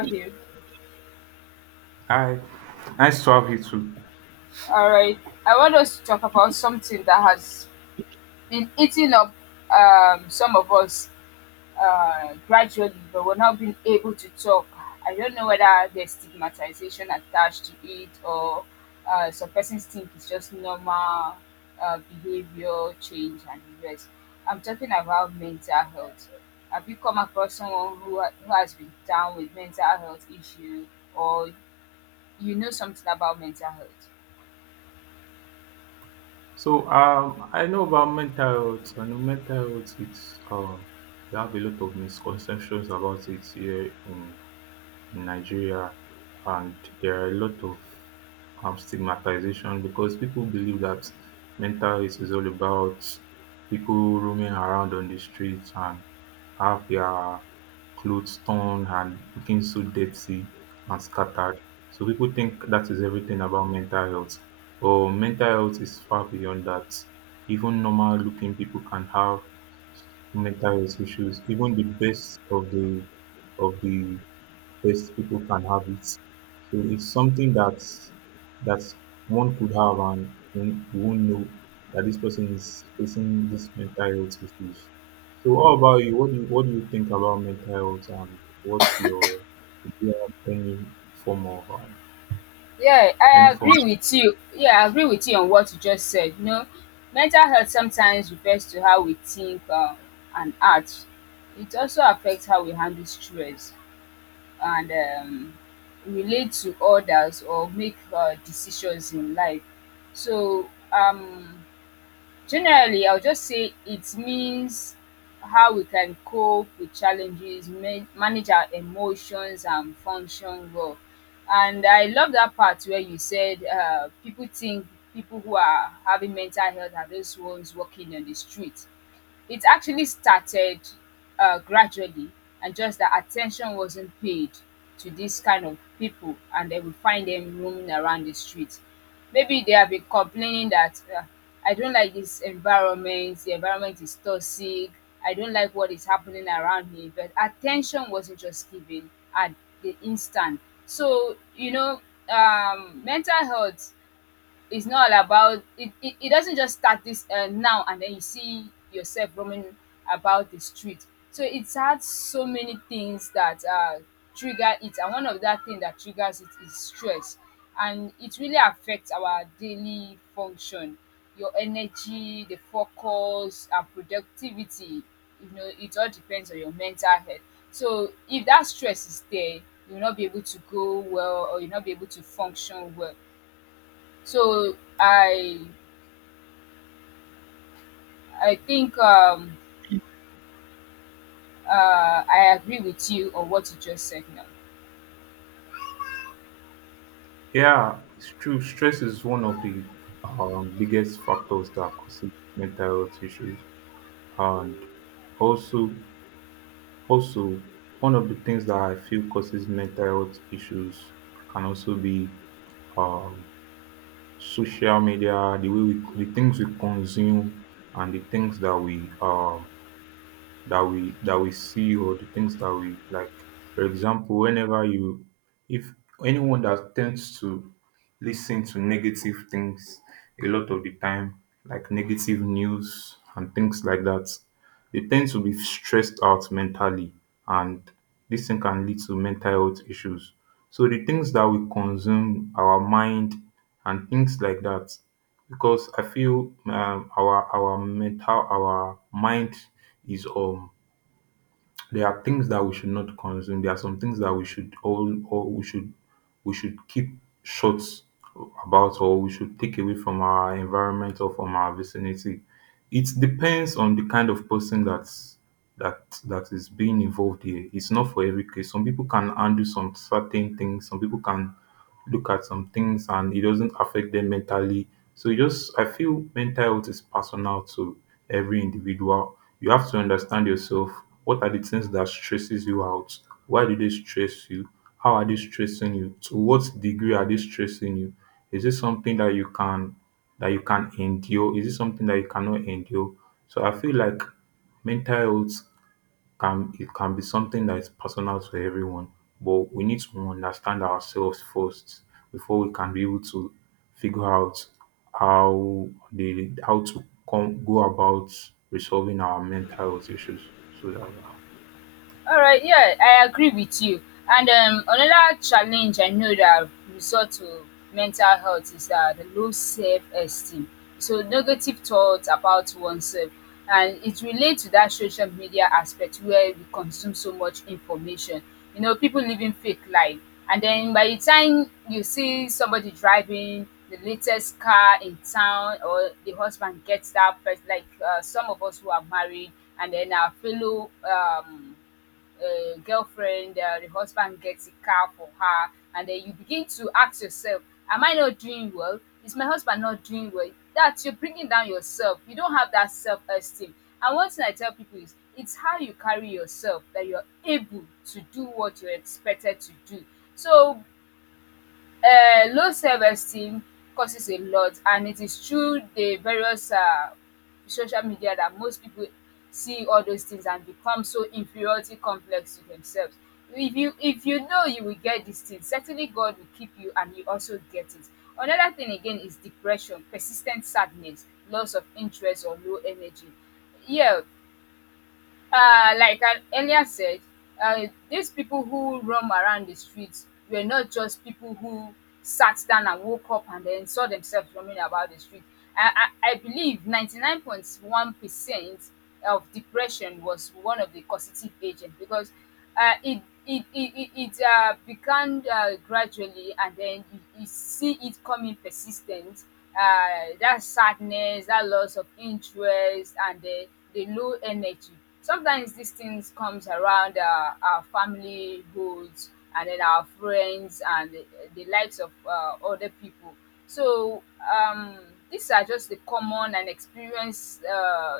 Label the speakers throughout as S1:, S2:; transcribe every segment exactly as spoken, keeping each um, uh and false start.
S1: Have you.
S2: Hi, nice to have you too.
S1: All right. I want us to talk about something that has been eating up um, some of us uh, gradually, but we're not being able to talk. I don't know whether there's stigmatization attached to it or uh, some persons think it's just normal uh, behavior change and the rest. I'm talking about mental health. Have you come across someone who, ha- who has been down with mental health issue or you know something about mental health?
S2: So, um, I know about mental health. I know mental health. It's um, You have a lot of misconceptions about it here in in Nigeria, and there are a lot of um, stigmatization because people believe that mental health is all about people roaming around on the streets and have their clothes torn and looking so dirty and scattered. So people think that is everything about mental health. Or mental health is far beyond that. Even normal looking people can have mental health issues. Even the best of the of the best people can have it. So it's something that that one could have and one- you won't know that this person is facing these mental health issues. So what about you? What do you what do you think about mental health, and what's your, do you have any form of um,
S1: Yeah,
S2: any
S1: I
S2: form?
S1: agree with you. Yeah, I agree with you on what you just said. You know, mental health sometimes refers to how we think um, and act. It also affects how we handle stress and um, relate to others or make uh, decisions in life. So, um, Generally, I'll just say it means how we can cope with challenges, man- manage our emotions, and function well. And I love that part where you said uh, people think people who are having mental health are those ones walking on the street. It actually started uh, gradually, and just that attention wasn't paid to this kind of people, and they we find them roaming around the street. Maybe they have been complaining that uh, I don't like this environment, the environment is toxic, I don't like what is happening around me, but attention wasn't just given at the instant. So, you know, um, mental health, it's not all about it, it, it doesn't just start this uh, now, and then you see yourself roaming about the street. So it's had so many things that uh, trigger it, and one of that thing that triggers it is stress, and it really affects our daily function, your energy, the focus and productivity. You know, it all depends on your mental health. So if that stress is there, you'll not be able to go well or you'll not be able to function well. So I I think um, uh, I agree with you on what you just said now.
S2: Yeah, it's true. Stress is one of the um, biggest factors that causes mental health issues, and also Also, one of the things that I feel causes mental health issues can also be um, social media, the way we, the things we consume, and the things that we uh, that we that we see, or the things that we like. For example, whenever you if anyone that tends to listen to negative things a lot of the time, like negative news and things like that, they tend to be stressed out mentally, and this thing can lead to mental health issues. So the things that we consume, our mind and things like that, because I feel um, our our mental our mind is um there are things that we should not consume. There are some things that we should all, or we should we should keep short about, or we should take away from our environment or from our vicinity. It depends on the kind of person that's that that is being involved here. It's not for every case. Some people can undo some certain things, some people can look at some things and it doesn't affect them mentally. So you just I feel mental health is personal to every individual. You have to understand yourself. What are the things that stresses you out? Why do they stress you? How are they stressing you? To what degree are they stressing you? Is this something that you can that you can endure? Is it something that you cannot endure? So I feel like mental health can it can be something that is personal to everyone, but we need to understand ourselves first before we can be able to figure out how the how to come go about resolving our mental health issues. So that.
S1: All right, yeah, I agree with you. And um, another challenge I know that resort to mental health is that the low self-esteem. So negative thoughts about oneself, and it relates to that social media aspect where we consume so much information. You know, people living fake life, and then by the time you see somebody driving the latest car in town, or the husband gets that, first, like uh, some of us who are married, and then our fellow um uh, girlfriend, uh, the husband gets a car for her, and then you begin to ask yourself, am I not doing well? Is my husband not doing well? That you're bringing down yourself. You don't have that self esteem. And one thing I tell people is, it's how you carry yourself that you're able to do what you're expected to do. So um low self-esteem causes a lot, and it is through the various um social media that most people see all those things and become so inferiority complex to themselves. If you if you know you will get these things, certainly God will keep you and you also get it. Another thing again is depression, persistent sadness, loss of interest or low energy. Yeah, uh, like I earlier said, uh, these people who roam around the streets were not just people who sat down and woke up and then saw themselves roaming about the street. I, I, I believe ninety-nine point one percent of depression was one of the causative agents because uh, it it it it it uh, began uh, gradually, and then you, you see it coming persistent, uh, that sadness, that loss of interest, and the, the low energy. Sometimes these things comes around uh, our family goals, and then our friends and the, the likes of uh, other people. So um, these are just the common and experienced uh,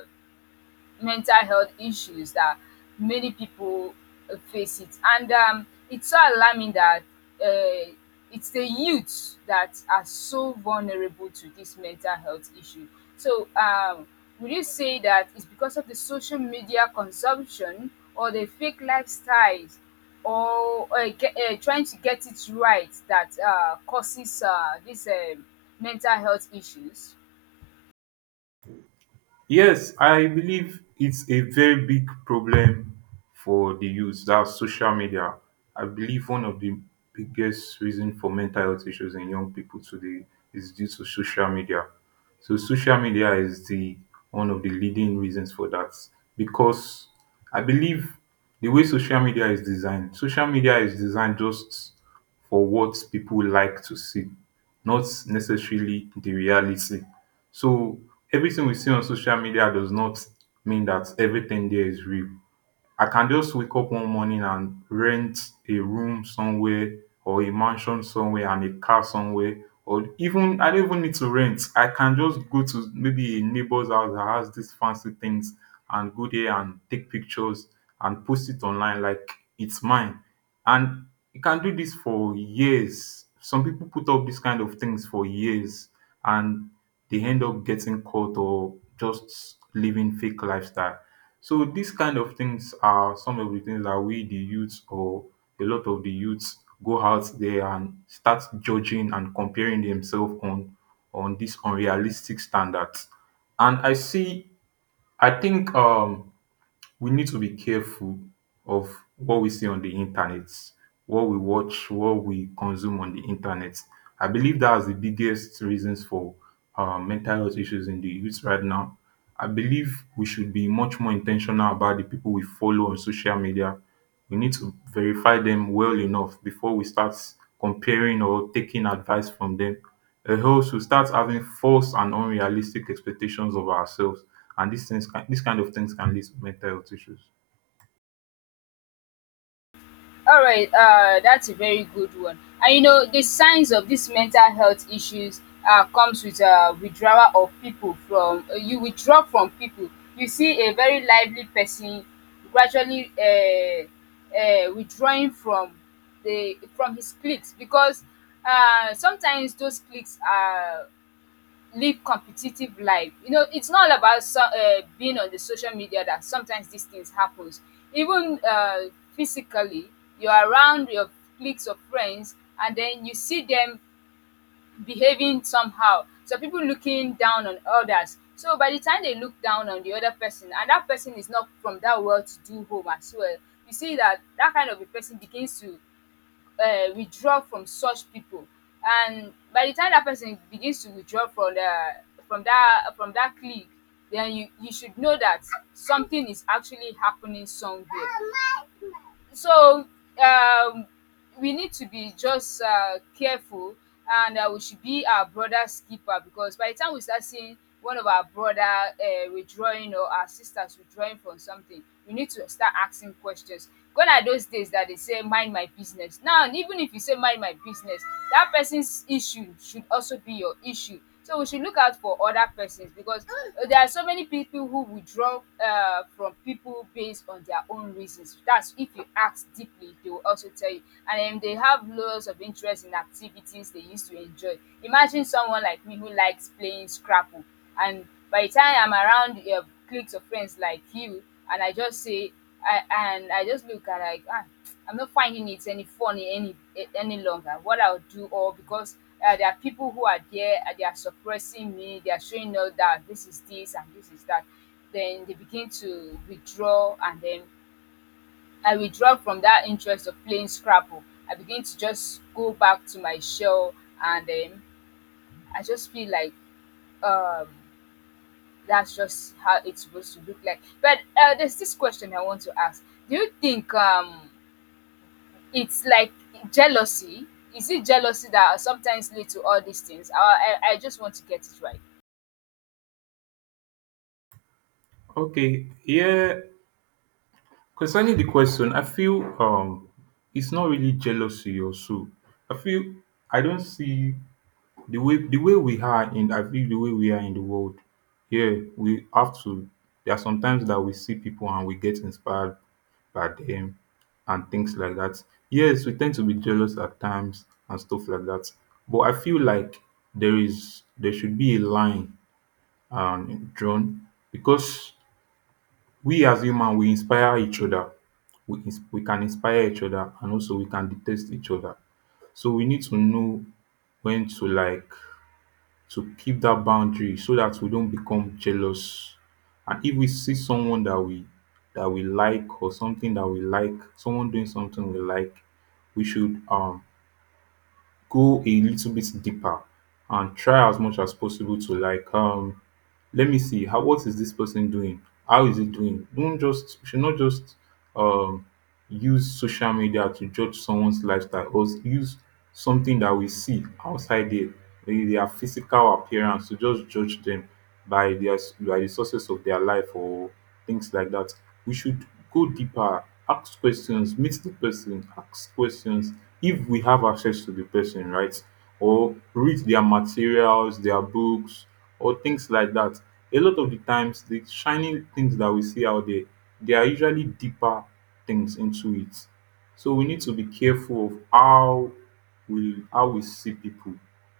S1: mental health issues that many people uh, face it. And um, it's so alarming that uh, it's the youths that are so vulnerable to this mental health issue. So, um, would you say that it's because of the social media consumption or the fake lifestyles or uh, ge- uh, trying to get it right that uh, causes uh, these um mental health issues?
S2: Yes, I believe it's a very big problem for the youth. That's social media. I believe one of the biggest reasons for mental health issues in young people today is due to social media. So social media is the one of the leading reasons for that, because I believe the way social media is designed, social media is designed just for what people like to see, not necessarily the reality. So everything we see on social media does not mean that everything there is real. I can just wake up one morning and rent a room somewhere, or a mansion somewhere and a car somewhere, or even, I don't even need to rent. I can just go to maybe a neighbor's house that has these fancy things and go there and take pictures and post it online like it's mine. And you can do this for years. Some people put up these kind of things for years and they end up getting caught or just living fake lifestyle. So these kind of things are some of the things that we the youths, or a lot of the youths, go out there and start judging and comparing themselves on on these unrealistic standards. And I see I think um we need to be careful of what we see on the internet, what we watch, what we consume on the internet. I believe that's the biggest reasons for uh, mental health issues in the youth right now. I believe we should be much more intentional about the people we follow on social media. We need to verify them well enough before we start comparing or taking advice from them. A host should start having false and unrealistic expectations of ourselves, and these things can these kind of things can lead to mental health issues.
S1: All right, uh, that's a very good one. And you know, the signs of these mental health issues uh, comes with uh, withdrawal of people from uh, you withdraw from people. You see a very lively person gradually uh, uh, withdrawing from the from his cliques because uh, sometimes those cliques are live competitive life. You know, it's not all about so, uh, being on the social media that sometimes these things happens. Even uh, physically, you're around your cliques of friends, and then you see them behaving somehow. So people looking down on others. So by the time they look down on the other person, and that person is not from that well-to-do home as well, you see that that kind of a person begins to um withdraw from such people. And by the time that person begins to withdraw from the from that from that clique, then you you should know that something is actually happening somewhere. So um we need to be just uh, careful, and uh, we should be our brother's keeper, because by the time we start seeing one of our brother uh, withdrawing, or our sisters withdrawing from something, we need to start asking questions. Gone are those days that they say mind my business. Now even if you say mind my business, that person's issue should also be your issue. So we should look out for other persons because uh, there are so many people who withdraw uh, from people based on their own reasons. That's if you ask deeply, they will also tell you. And um, they have loads of interest in activities they used to enjoy. Imagine someone like me who likes playing Scrabble, and by the time I'm around uh, cliques of friends like you, and I just say, I and I just look and like ah, I'm not finding it any funny, any a- any longer. What I'll do, or because uh, there are people who are there, uh, they are suppressing me, they are showing us that this is this and this is that. Then they begin to withdraw, and then I withdraw from that interest of playing Scrabble. I begin to just go back to my shell, and then I just feel like um, that's just how it's supposed to look like. But uh, there's this question I want to ask: do you think um it's like jealousy. Is it jealousy that sometimes lead to all these things? I, I, I just want to get it right.
S2: Okay, yeah. Concerning the question, I feel um it's not really jealousy or so. I feel I don't see the way the way we are in, I feel the way we are in the world. Yeah, we have to there are sometimes that we see people and we get inspired by them and things like that. Yes, we tend to be jealous at times and stuff like that. But I feel like there is there should be a line um drawn, because we as human, we inspire each other. We, ins- we can inspire each other, and also we can detest each other. So we need to know when to, like, to keep that boundary so that we don't become jealous. And if we see someone that we that we like, or something that we like, someone doing something we like, we should um go a little bit deeper and try as much as possible to, like, um let me see how, what is this person doing, how is it doing. Don't just You should not just um use social media to judge someone's lifestyle, or use something that we see outside there, their physical appearance, to just judge them by their by the sources of their life or things like that. We should go deeper, ask questions, meet the person, ask questions if we have access to the person, right? Or read their materials, their books, or things like that. A lot of the times, the shining things that we see out there, they are usually deeper things into it. So we need to be careful of how we how we see people.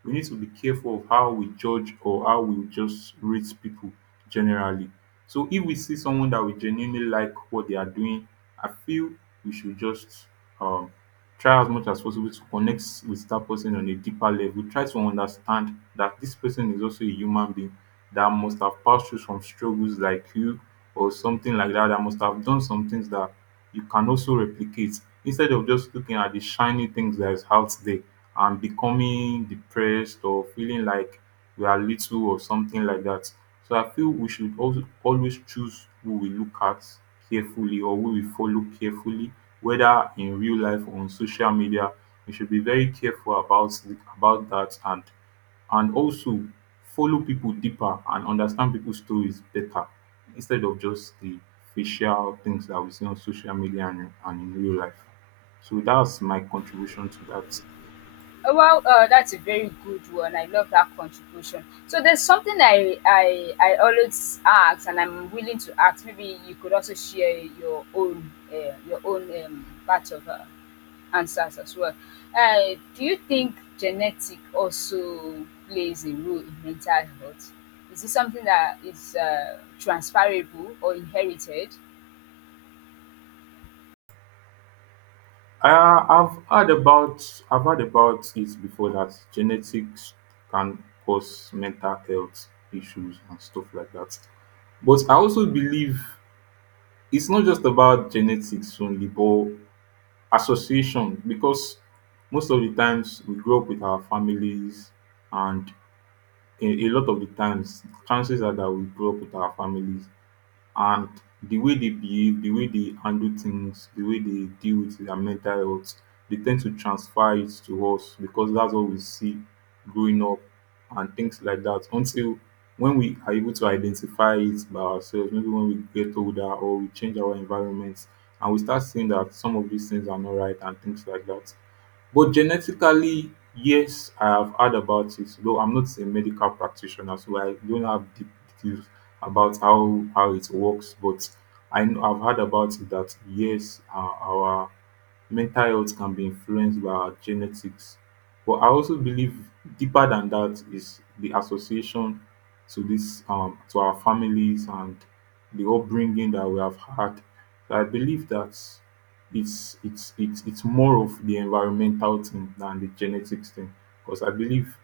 S2: We need to be careful of how we judge or how we just rate people generally. So if we see someone that we genuinely like what they are doing, I feel we should just um, try as much as possible to connect with that person on a deeper level. Try to understand that this person is also a human being that must have passed through some struggles like you, or something like that, that must have done some things that you can also replicate, instead of just looking at the shiny things that is out there and becoming depressed or feeling like we are little or something like that. So I feel we should also always choose who we look at carefully, or who we follow carefully, whether in real life or on social media. We should be very careful about about that, and and also follow people deeper and understand people's stories better, instead of just the facial things that we see on social media and, and in real life. So that's my contribution to that.
S1: Uh, Well, uh, that's a very good one. I love that contribution. So there's something I, I I always ask, and I'm willing to ask. Maybe you could also share your own uh, your own um, part of uh, answers as well. Uh, do you think genetic also plays a role in mental health? Is it something that is uh, transferable or inherited?
S2: Uh, I've heard about I've heard about it before that genetics can cause mental health issues and stuff like that. But I also believe it's not just about genetics only, but Association, because most of the times we grow up with our families, and a, a lot of the times, chances are that we grow up with our families, and the way they behave, the way they handle things, the way they deal with their mental health, they tend to transfer it to us because that's what we see growing up and things like that. Until when we are able to identify it by ourselves, maybe when we get older or we change our environment and we start seeing that some of these things are not right and things like that. But genetically, yes, I have heard about it, though I'm not a medical practitioner, so I don't have deep details about how how it works. But I know I've heard about it, that yes, our, our mental health can be influenced by our genetics. But I also believe deeper than that is the association to this um to our families and the upbringing that we have had. So I believe that it's it's it's it's more of the environmental thing than the genetics thing, because I believe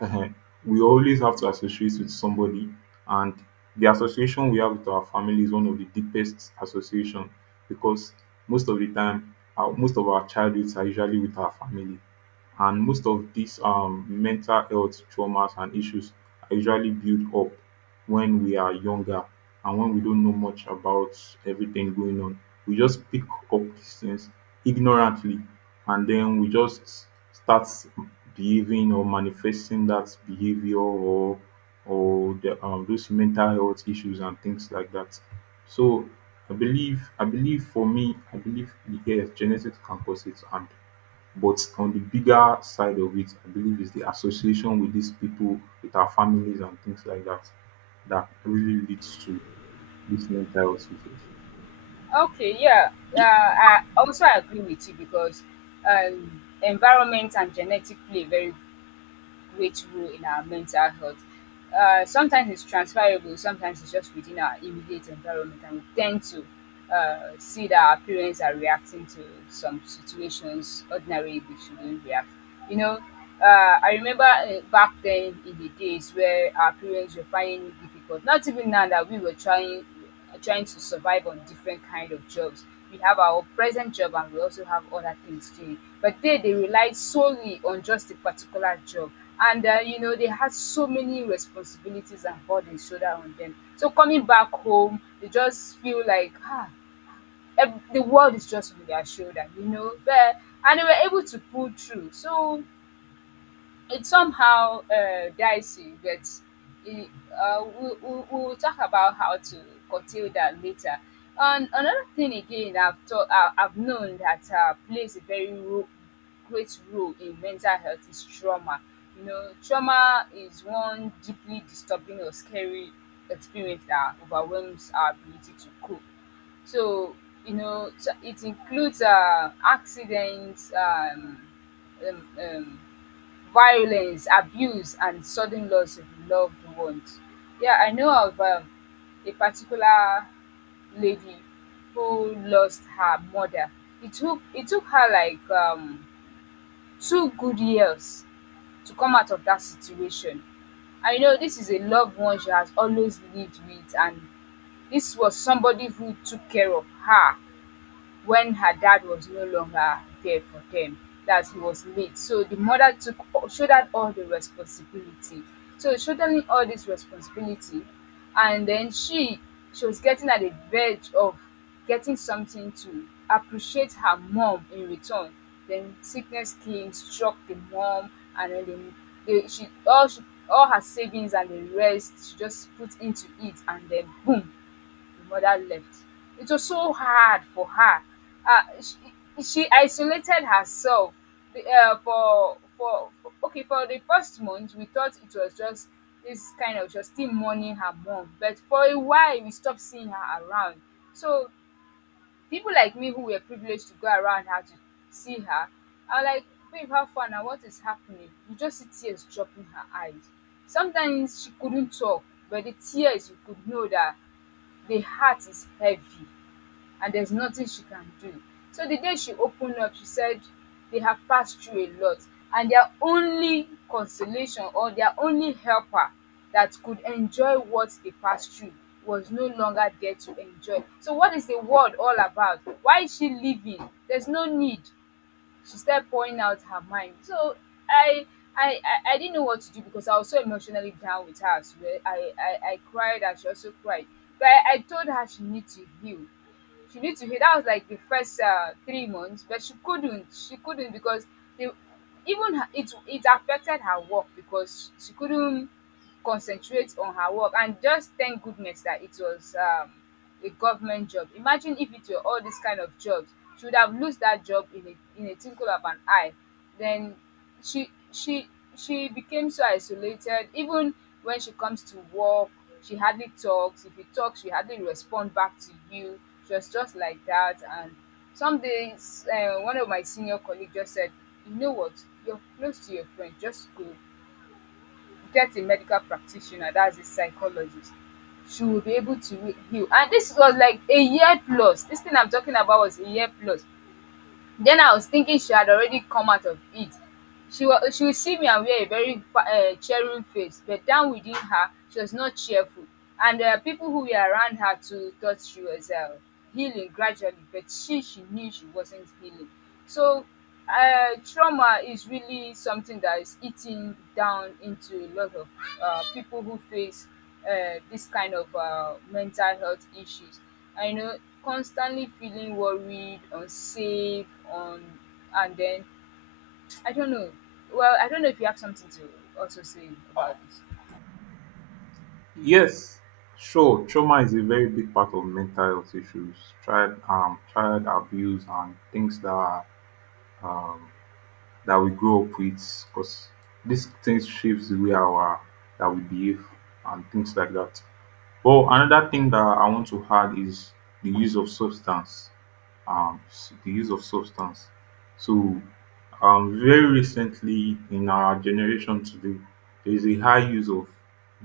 S2: uh, we always have to associate with somebody, and the association we have with our family is one of the deepest association, because most of the time, our, most of our childhoods are usually with our family, and most of these um, mental health traumas and issues are usually built up when we are younger and when we don't know much about everything going on. We just pick up these things ignorantly and then we just start behaving or manifesting that behavior or or the, um, those mental health issues and things like that. So I believe I believe for me, I believe yes, genetics can cause it and but on the bigger side of it, I believe it's the association with these people, with our families and things like that, that really leads to these mental health issues.
S1: Okay, yeah, uh,
S2: Y-
S1: I also agree with you because um, environment and genetic play a very great role in our mental health. Uh, sometimes it's transferable, sometimes it's just within our immediate environment, and we tend to uh, see that our parents are reacting to some situations ordinarily they shouldn't react. You know, uh, I remember uh, back then in the days where our parents were finding it difficult. Not even now that we were trying trying to survive on different kind of jobs. We have our present job and we also have other things too. But they they relied solely on just a particular job. And uh, you know they had so many responsibilities and burdens shoulder on them. So coming back home, they just feel like ah, ev- the world is just on their shoulder, you know. But and they were able to pull through. So it's somehow uh, dicey, but it, uh, we, we, we'll talk about how to curtail that later. And another thing again, I've taught, I- I've known that uh, plays a very ro- great role in mental health is trauma. You know, trauma is one deeply disturbing or scary experience that overwhelms our ability to cope. So, you know, so it includes uh, accidents, um, um, um, violence, abuse, and sudden loss of loved ones. Yeah, I know of um, a particular lady who lost her mother. It took it took her like um, two good years to come out of that situation. I know this is a loved one she has always lived with, and this was somebody who took care of her when her dad was no longer there for them, that he was late. So the mother took shouldered all the responsibility. So shouldering all this responsibility, and then she she was getting at the verge of getting something to appreciate her mom in return. Then sickness came, struck the mom, and then the, the she all she all her savings and the rest she just put into it, and then boom, the mother left. It was so hard for her. Uh, she, she isolated herself the, uh, for for for okay for the first month. We thought it was just this kind of just still mourning her mom, but for a while we stopped seeing her around. So people like me who were privileged to go around her to see her are like, babe, how far now, what is happening? You just see tears dropping her eyes, sometimes she couldn't talk, but the tears, you could know that the heart is heavy and there's nothing she can do. So the day she opened up, she said they have passed through a lot, and their only consolation or their only helper that could enjoy what they passed through was no longer there to enjoy. So what is the world all about? Why is she leaving? There's no need. She started pouring out her mind. So I I, I, I didn't know what to do because I was so emotionally down with her as well. I, I, I cried and she also cried. But I, I told her she needs to heal, she need to heal. That was like the first uh, three months, but she couldn't. She couldn't because the, even her, it it affected her work because she couldn't concentrate on her work. And just thank goodness that it was um, a government job. Imagine if it were all these kind of jobs, she would have lost that job in a in a tinkle of an eye. Then she she she became so isolated. Even when she comes to work, she hardly talks. If you talk, she hardly respond back to you. She was just like that. And some days, uh, one of my senior colleagues just said, you know what, you're close to your friend, just go get a medical practitioner, that's a psychologist, she will be able to re- heal. And this was like a year plus. This thing I'm talking about was a year plus. Then I was thinking she had already come out of it. She, was she would see me and wear a very uh, cheering face, but down within her, she was not cheerful. And uh, people who were around her too thought she was uh, healing gradually, but she, she knew she wasn't healing. So uh, trauma is really something that is eating down into a lot of uh, people who face uh, this kind of uh, mental health issues. I know, constantly feeling worried, unsafe, on, and then I don't know. Well, I don't know if you have something to also say about this.
S2: Yes, sure, trauma is a very big part of mental health issues, child um, child abuse and things that that we grow up with because these things shapes the way our that we behave and things like that. But another thing that I want to add is the use of substance. Um, s- the use of substance. So um, very recently in our generation today, there is a high use of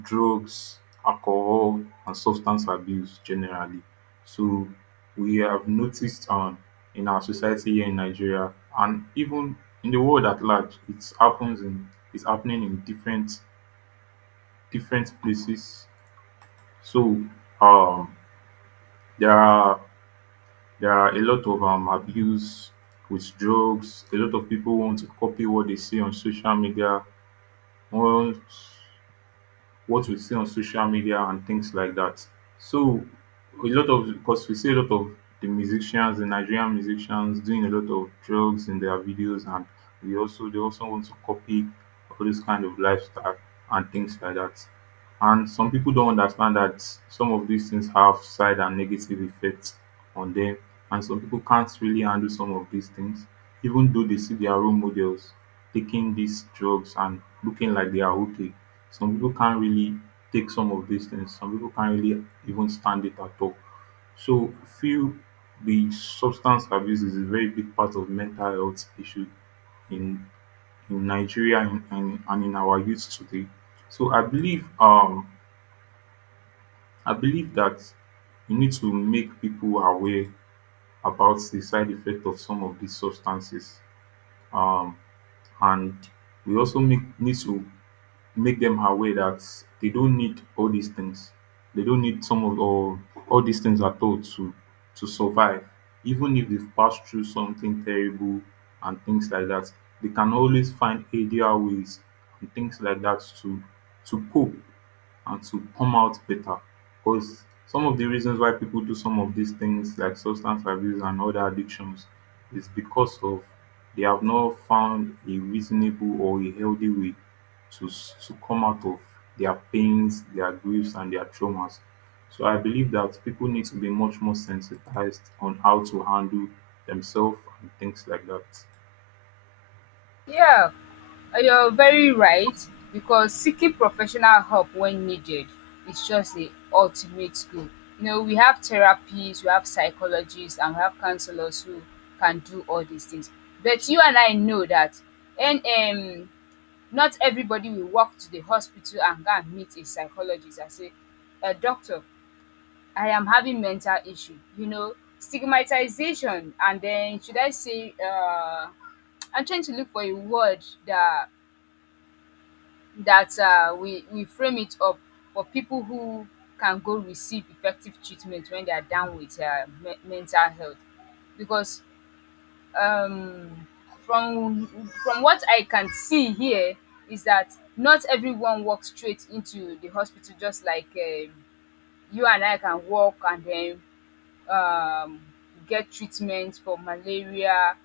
S2: drugs, alcohol, and substance abuse generally. So we have noticed um, in our society here in Nigeria and even in the world at large, it's happens in it's happening in different different places. So um, there are there are a lot of um, abuse with drugs. A lot of people want to copy what they see on social media, what what we see on social media and things like that. So a lot of, because we see a lot of the musicians, the Nigerian musicians doing a lot of drugs in their videos, and we also they also want to copy all this kind of lifestyle and things like that. And some people don't understand that some of these things have side and negative effects on them, and some people can't really handle some of these things, even though they see their role models taking these drugs and looking like they are okay. Some people can't really take some of these things, some people can't really even stand it at all. So, feel the substance abuse is a very big part of mental health issue in in Nigeria and, and, and in our youth today. So I believe um i believe that we need to make people aware about the side effect of some of these substances um and we also make, need to make them aware that they don't need all these things. They don't need some of or all these things at all to to survive, even if dey pass through something terrible and things like that, they can always find healthier ways and things like that to to cope and to come out better, because some of the reasons why people do some of these things like substance abuse and other addictions is because of, they have not found a reasonable or a healthy way to s- to come out of their pains, their griefs and their traumas. So I believe that people need to be much more sensitized on how to handle themselves and things like that.
S1: Yeah, uh, you're very right, because seeking professional help when needed is just the ultimate goal. You know, we have therapists, we have psychologists, and we have counselors who can do all these things. But you and I know that. And um, not everybody will walk to the hospital and go and meet a psychologist and say, uh, Doctor, I am having mental issue. You know, stigmatization, and then should I say, uh, I'm trying to look for a word, that that uh, we we frame it up for people who can go receive effective treatment when they are down with uh, me- mental health, because um, from from what I can see here is that not everyone walks straight into the hospital, just like um, you and I can walk, and then um, get treatment for malaria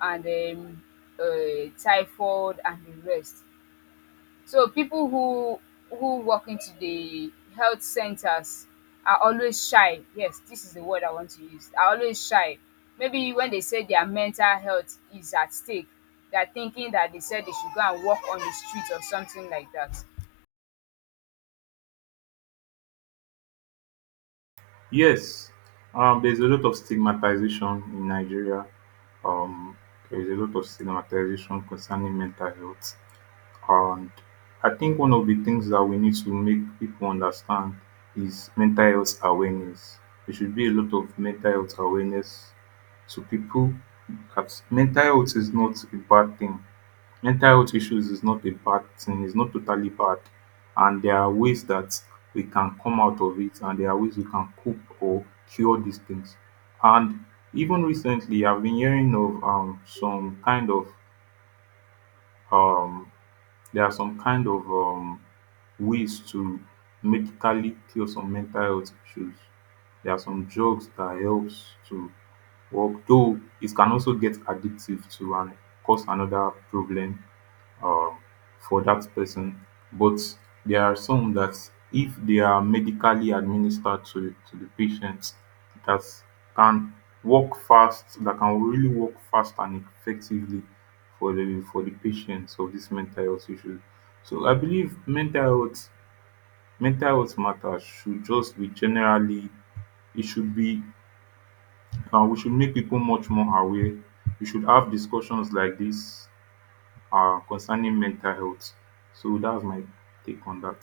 S1: and um, uh, typhoid and the rest. So people who who walk into the health centers are always shy. Yes, this is the word I want to use. Are always shy. Maybe when they say their mental health is at stake, they're thinking that they said they should go and walk on the street or something like that.
S2: Yes, um, there's a lot of stigmatization in Nigeria. Um, there is a lot of stigmatization concerning mental health. And I think one of the things that we need to make people understand is mental health awareness. There should be a lot of mental health awareness to people, that mental health is not a bad thing. Mental health issues is not a bad thing, it's not totally bad. And there are ways that we can come out of it, and there are ways we can cope or cure these things. And even recently I've been hearing of um some kind of um there are some kind of um ways to medically cure some mental health issues. There are some drugs that helps to work, though it can also get addictive to and cause another problem um for that person, but there are some that, if they are medically administered to to the patient, that can work fast, that can really work fast and effectively for the for the patients of this mental health issue. So I believe mental health mental health matters should just be generally, it should be, um we should make people much more aware. We should have discussions like this um concerning mental health. So that's my take on that.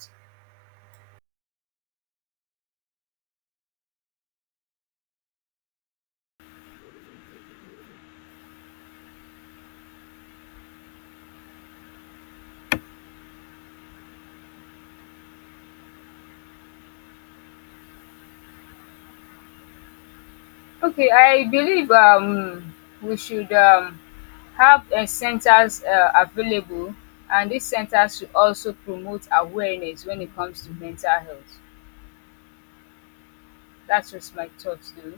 S1: Okay, I believe um we should um have uh, centers uh, available, and these centers should also promote awareness when it comes to mental health. That's just my thoughts, though.